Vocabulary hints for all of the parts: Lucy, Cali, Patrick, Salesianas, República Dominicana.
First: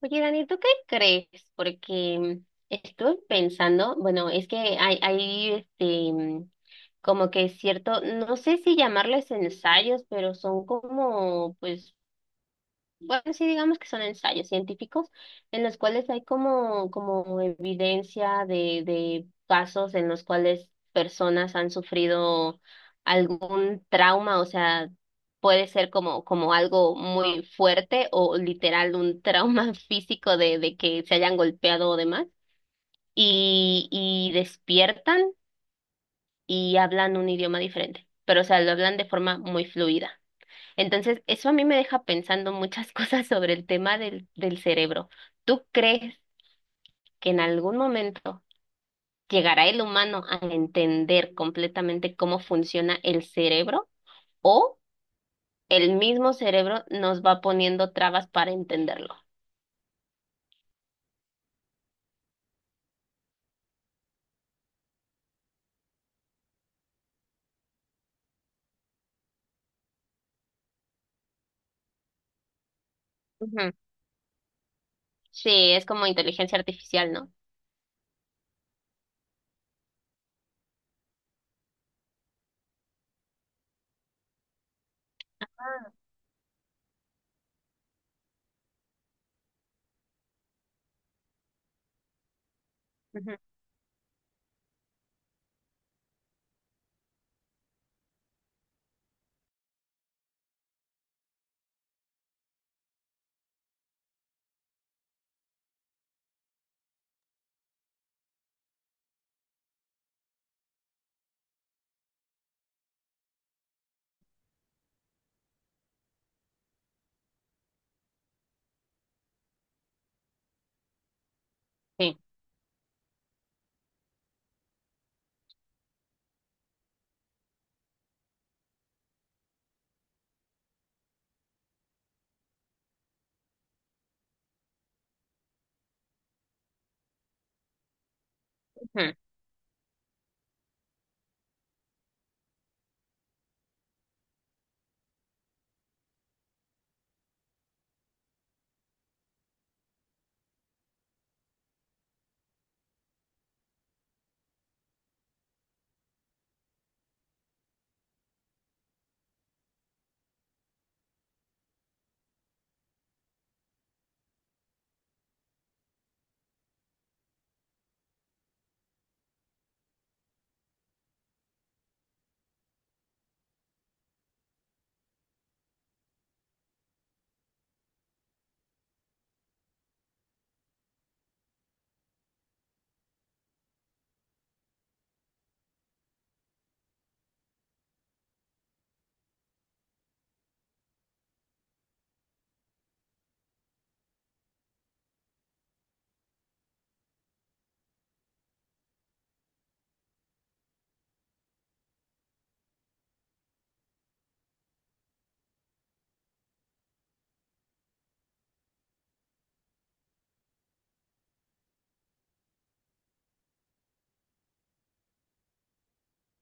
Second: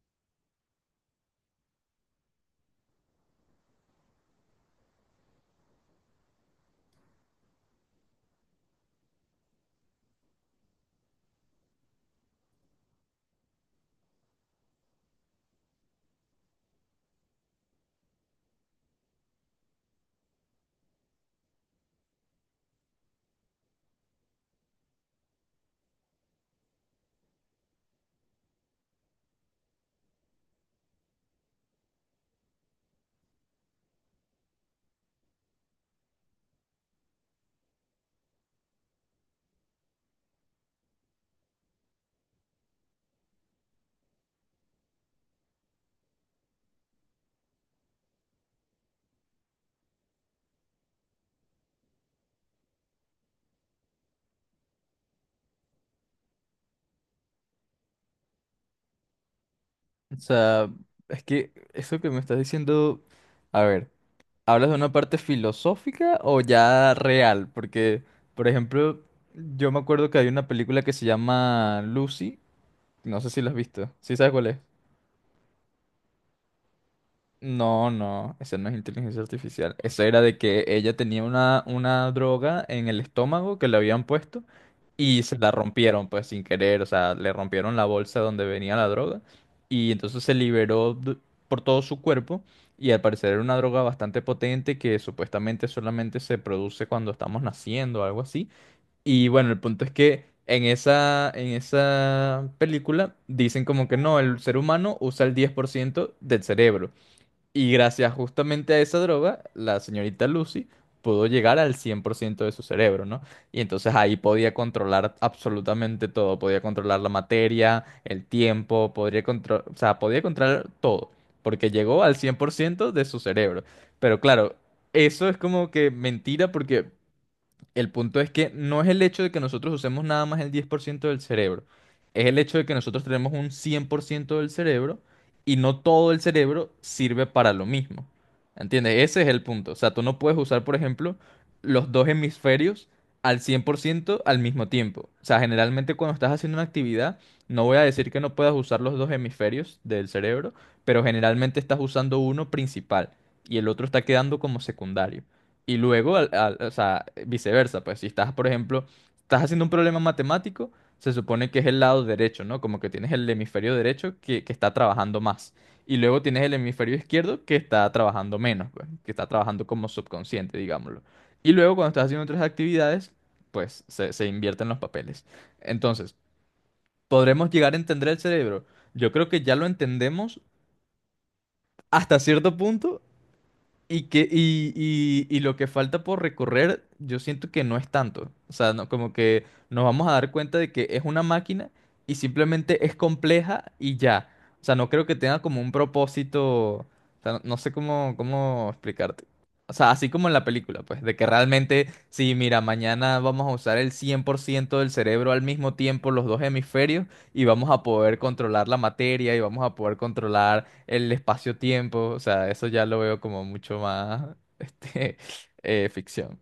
Oye, Dani, ¿tú qué crees? Porque estoy pensando, bueno, es que hay este, como que es cierto, no sé si llamarles ensayos, pero son como, pues, bueno, sí, digamos que son ensayos científicos en los cuales hay como, como evidencia de casos en los cuales personas han sufrido algún trauma, o sea, puede ser como, como algo muy fuerte o literal un trauma físico de que se hayan golpeado o demás, y despiertan y hablan un idioma diferente, pero o sea, lo hablan de forma muy fluida. Entonces, eso a mí me deja pensando muchas cosas sobre el tema del cerebro. ¿Tú crees que en algún momento llegará el humano a entender completamente cómo funciona el cerebro o el mismo cerebro nos va poniendo trabas para entenderlo? O sea, es que eso que me estás diciendo, a ver, ¿hablas de una parte filosófica o ya real? Porque, por ejemplo, yo me acuerdo que hay una película que se llama Lucy, no sé si la has Ujú. visto, ¿sí sabes cuál es? Sí, es como inteligencia artificial, ¿no? No, no, esa no es inteligencia artificial. Eso era de que ella tenía una droga en el estómago que le habían puesto y se la rompieron, pues sin querer, o sea, le rompieron la bolsa donde venía la droga y entonces se liberó por todo su cuerpo y al parecer Ujú. era una droga bastante potente que supuestamente solamente se produce cuando estamos naciendo o algo así. Y bueno, el punto es que en esa película dicen como que no, el ser humano usa el 10% del cerebro. Y gracias justamente a esa droga, la señorita Lucy pudo llegar al 100% de su cerebro, ¿no? Y entonces ahí podía controlar absolutamente todo, podía controlar la materia, el tiempo, podría controlar, o sea, podía controlar todo, porque llegó al Sí. 100% de su cerebro. Pero claro, eso es como que mentira porque el punto es que no es el hecho de que nosotros usemos nada más el 10% del cerebro, es el hecho de que nosotros tenemos un 100% del cerebro y no todo el cerebro sirve para lo mismo. ¿Entiendes? Ujú. Ese es el punto. O sea, tú no puedes usar, por ejemplo, los dos hemisferios al 100% al mismo tiempo. O sea, generalmente cuando estás haciendo una actividad, no voy a decir que no puedas usar los dos hemisferios del cerebro, pero generalmente estás usando uno principal y el otro está quedando como secundario. Y luego, o sea, viceversa, pues si estás, por ejemplo, estás haciendo un problema matemático, se supone que es el lado derecho, ¿no? Como que tienes el hemisferio derecho que está trabajando más. Y luego tienes el hemisferio izquierdo que está trabajando menos, pues, que está trabajando como subconsciente, digámoslo. Y luego, cuando estás haciendo otras actividades, pues se invierten los papeles. Entonces, ¿podremos llegar a entender el cerebro? Yo creo que ya lo entendemos hasta cierto punto y lo que falta por recorrer, yo siento que no es tanto. O sea, no, como que nos vamos a dar cuenta de que es una máquina y simplemente es compleja y ya. O sea, no creo que tenga como un propósito. O sea, no, no sé cómo explicarte. O sea, así como en la película, pues, de que realmente, sí, mira, mañana vamos a usar el 100% del cerebro al mismo tiempo, los dos hemisferios, y vamos a poder controlar la materia y vamos a poder controlar el espacio-tiempo, o sea, eso ya lo veo como mucho más, ficción.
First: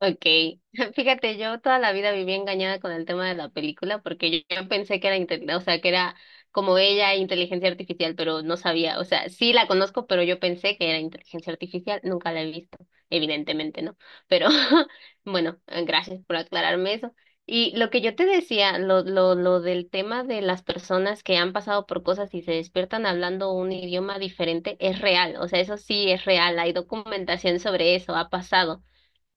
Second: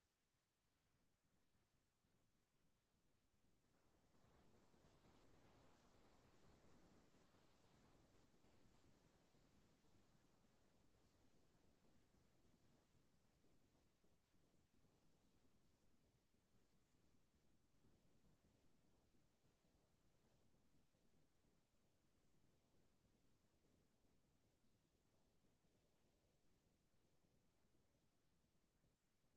Okay, fíjate, yo toda la vida viví engañada con el tema de la película porque yo pensé que era, inte- o sea, que era como ella, inteligencia artificial, pero no sabía, o sea, sí la conozco, pero yo pensé que era inteligencia artificial, nunca la he visto, evidentemente no, pero bueno, gracias por aclararme eso. Y lo que yo te decía, lo del tema de las personas que han pasado por cosas y se despiertan hablando un idioma diferente, es real, o sea, eso sí es real, hay documentación sobre eso, ha pasado.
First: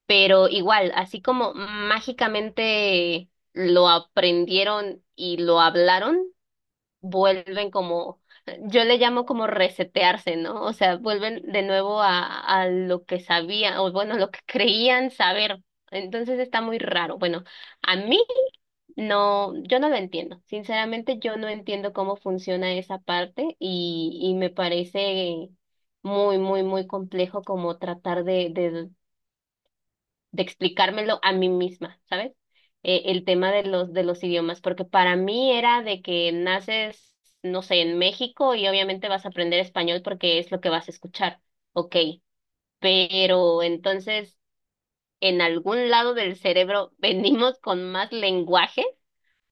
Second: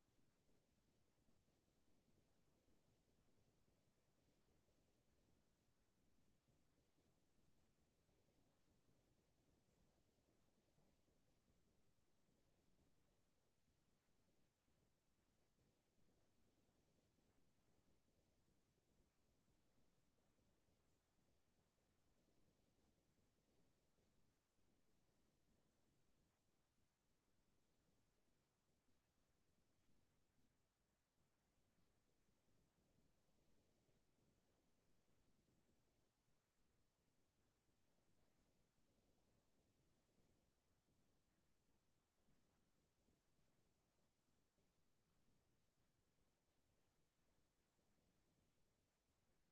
Pero igual, así como mágicamente lo aprendieron y lo hablaron, vuelven como, yo le llamo como resetearse, ¿no? O sea, vuelven de nuevo a lo que sabían, o bueno, lo que creían saber. Entonces está muy raro. Bueno, a mí no, yo no lo entiendo. Sinceramente, yo no entiendo cómo funciona esa parte y me parece muy, muy, muy complejo como tratar de explicármelo a mí misma, ¿sabes? El tema de los idiomas, porque para mí era de que naces, no sé, en México y obviamente vas a aprender español porque es lo que vas a escuchar, ok, pero entonces en algún lado del cerebro venimos con más lenguaje,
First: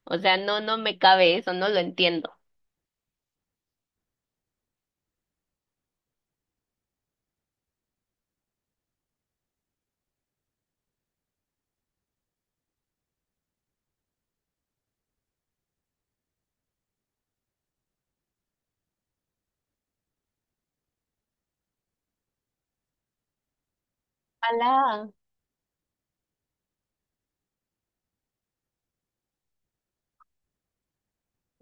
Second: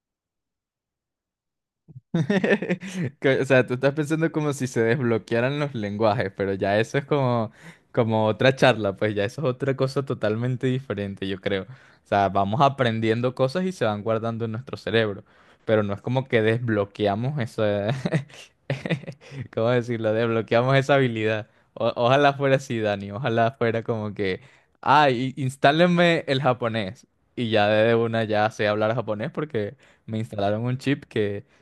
o sea, no, no me cabe eso, no lo entiendo. O sea, tú estás pensando como si se desbloquearan los lenguajes, pero ya eso es como, como otra charla, pues ya eso es otra cosa totalmente diferente, yo creo. O sea, vamos aprendiendo cosas y se van guardando en nuestro cerebro, pero no es como que desbloqueamos esa... ¿Cómo decirlo? Desbloqueamos esa habilidad. Ojalá fuera así, Dani, ojalá fuera como que, Ojalá. ay, ah, instálenme el japonés. Y ya de una ya sé hablar japonés porque me instalaron un chip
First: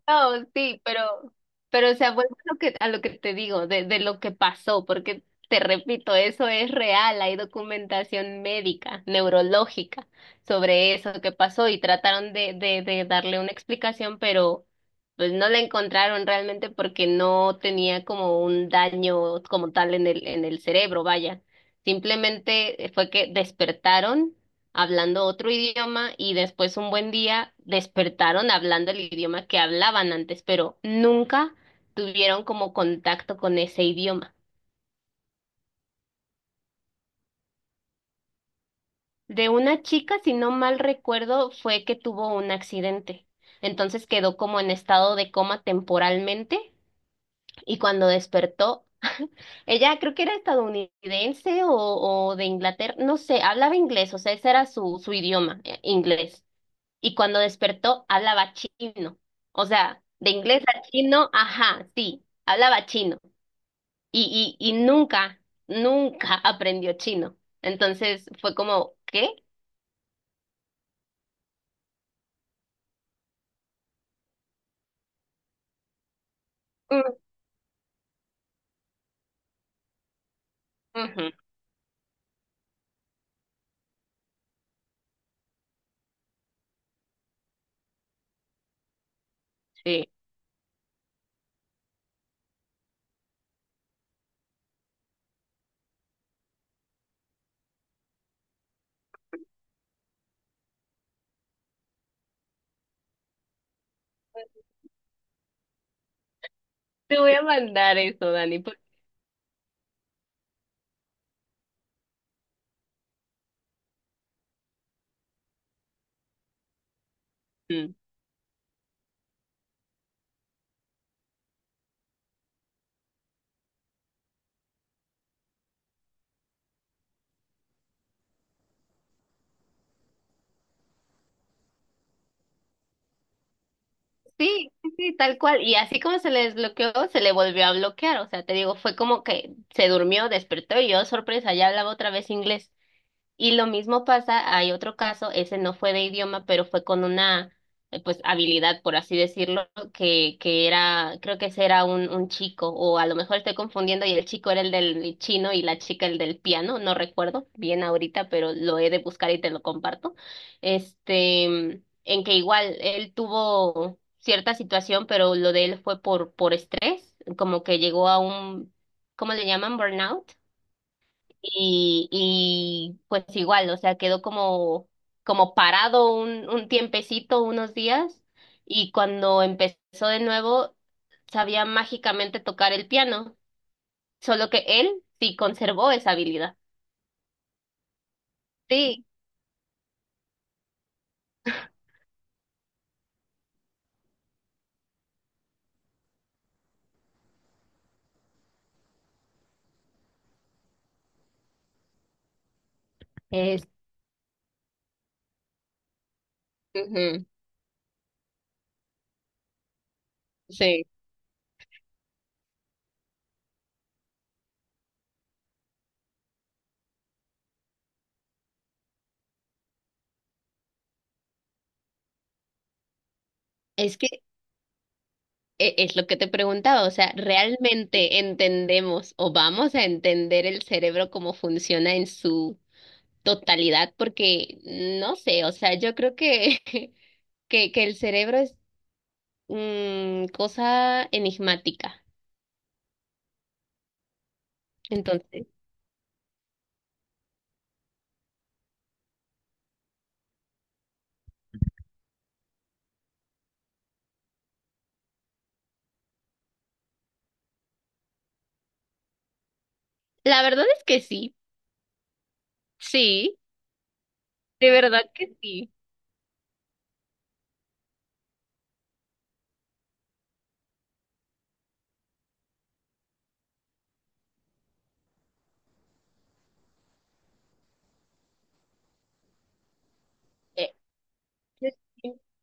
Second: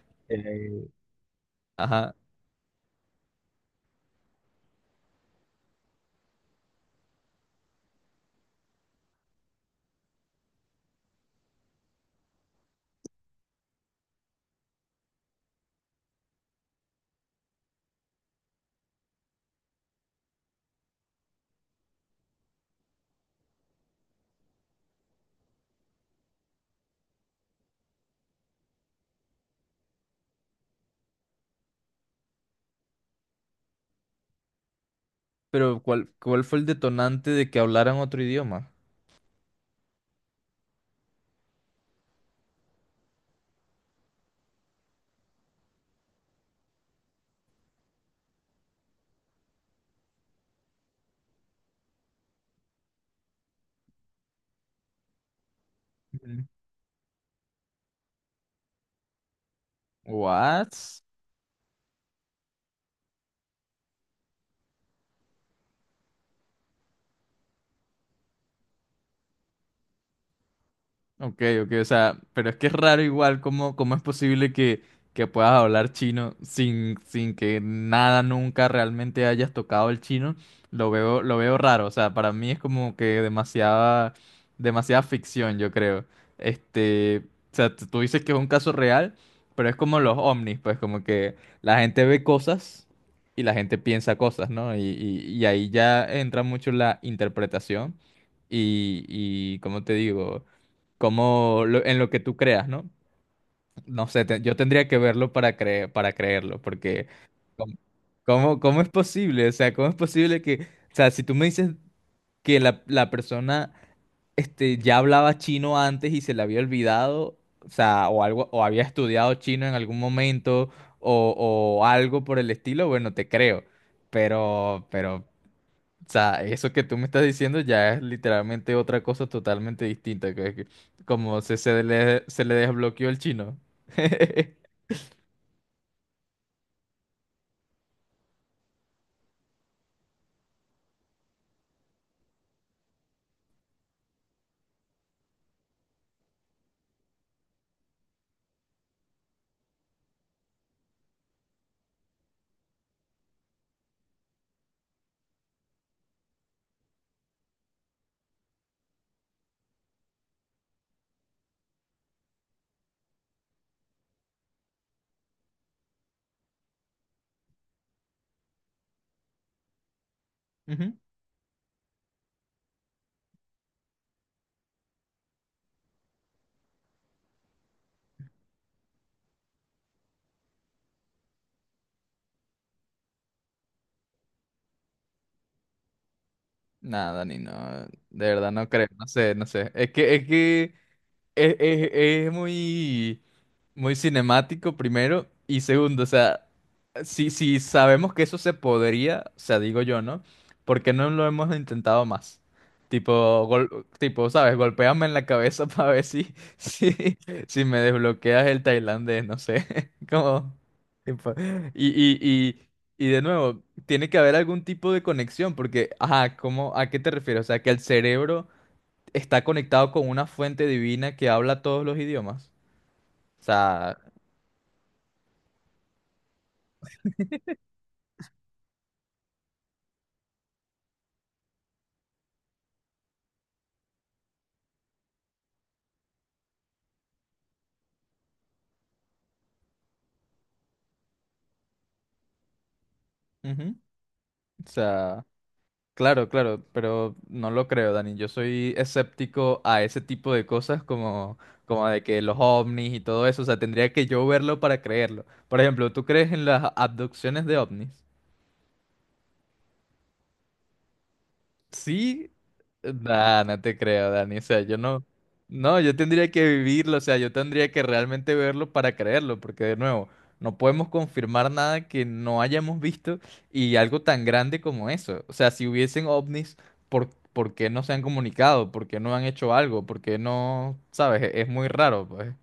No, sí, eh, pero o sea, ajá. vuelvo a lo que te digo, de lo que pasó, porque te repito, eso es real, hay documentación médica, neurológica sobre eso que pasó y trataron de darle una explicación, pero pues no la encontraron realmente porque no tenía como un daño como tal en el cerebro, vaya. Simplemente fue que despertaron hablando otro idioma y después un buen día despertaron hablando el idioma que hablaban antes, pero nunca tuvieron como contacto con ese idioma. Pero ¿cuál fue el detonante de que hablaran otro idioma? De una chica, si no mal recuerdo, fue que tuvo un accidente. Entonces quedó como en estado de coma temporalmente y cuando despertó, ella creo que era estadounidense o de Inglaterra, no sé, hablaba inglés, o sea, ese era su idioma, Ujú. inglés. Y cuando despertó hablaba chino. O sea, de inglés What? a chino, ajá, sí, hablaba chino. Y nunca, nunca aprendió chino. Entonces fue como, ¿qué? Ok, ok, o sea, pero es que es raro igual cómo es posible que puedas hablar chino sin, Mm, sin que nada nunca realmente hayas tocado el chino. Ujú, Lo veo raro, o sea, para mí es como que demasiada, demasiada ficción, yo creo. Este, o sea, tú dices que es un caso real, pero es como sí. los ovnis, pues como que la gente ve cosas y la gente piensa cosas, ¿no? Y ahí ya entra mucho la interpretación y ¿cómo te digo? Como en lo que tú creas, ¿no? No sé, yo tendría que verlo para para creerlo, porque Te voy a ¿cómo, mandar eso, Dani. cómo Por- cómo es posible? O sea, ¿cómo es posible que, o sea, si tú me dices que la persona este, ya hablaba chino antes y se le había olvidado, o mm. sea, o algo, o había estudiado chino en algún momento, o, o algo por el estilo, bueno, te creo. Pero o sea, eso que tú me estás diciendo ya es literalmente otra cosa totalmente distinta, como se le desbloqueó el chino. Sí, sí, sí, tal cual. Y así como se le desbloqueó, se le volvió a bloquear. O sea, te digo, fue como que se durmió, despertó y yo, sorpresa, ya hablaba otra vez inglés. Y lo mismo pasa, hay otro caso, ese no fue de idioma, pero fue con una pues habilidad, por así decirlo, que era, creo que ese era un chico, o a lo mejor estoy confundiendo, y el chico era el del chino y la chica el del piano, no recuerdo bien ahorita, pero lo he de buscar y te lo comparto. Este, en que igual él tuvo cierta situación, pero lo de él fue por estrés, como que llegó a un, ¿cómo le llaman? Burnout. Ujú. Y pues igual, o sea, quedó como, como parado un tiempecito, unos días, y cuando empezó de nuevo, sabía mágicamente tocar el piano, solo que él sí conservó esa habilidad. Nada, ni no, de verdad no creo, Sí, no sé, no sé. Es muy, muy cinemático, primero. Y segundo, o sea, si, si sabemos que eso se podría, o sea, digo yo, ¿no? ¿Por qué no lo hemos intentado más? Tipo, es, tipo, ¿sabes? Golpéame en la cabeza para ver si, si, ujú, si me desbloqueas el tailandés, no sé. Como, sí, tipo, y, y, y de nuevo, tiene que haber algún tipo de conexión, porque, ajá, ¿cómo, a qué te refieres? O sea, que el cerebro está conectado con una fuente divina que habla todos los idiomas. O es sea, que e- es lo que te preguntaba, o sea, ¿realmente entendemos o vamos a entender el cerebro cómo funciona en su totalidad? Porque no sé, o sea, yo creo que, que el cerebro es mm, cosa enigmática. ujú, o sea, Entonces, claro, claro, pero no lo creo, Dani. Yo soy escéptico a ese tipo de cosas como, como de que los ovnis y todo eso. O sea, tendría que yo verlo para creerlo. Por ejemplo, ¿tú crees en las abducciones de ovnis? la verdad es que sí, Sí, sí, nah, no te creo, Dani. O sea, de yo verdad no, que sí. no, yo tendría que vivirlo, o sea, yo tendría que realmente verlo para creerlo, porque de nuevo, no podemos confirmar nada que no hayamos visto y algo tan grande como eso. O sea, si hubiesen ovnis, por qué no se han comunicado? ¿Por qué no han hecho algo? ¿Por qué no, sabes? Es muy Eh, raro, pues.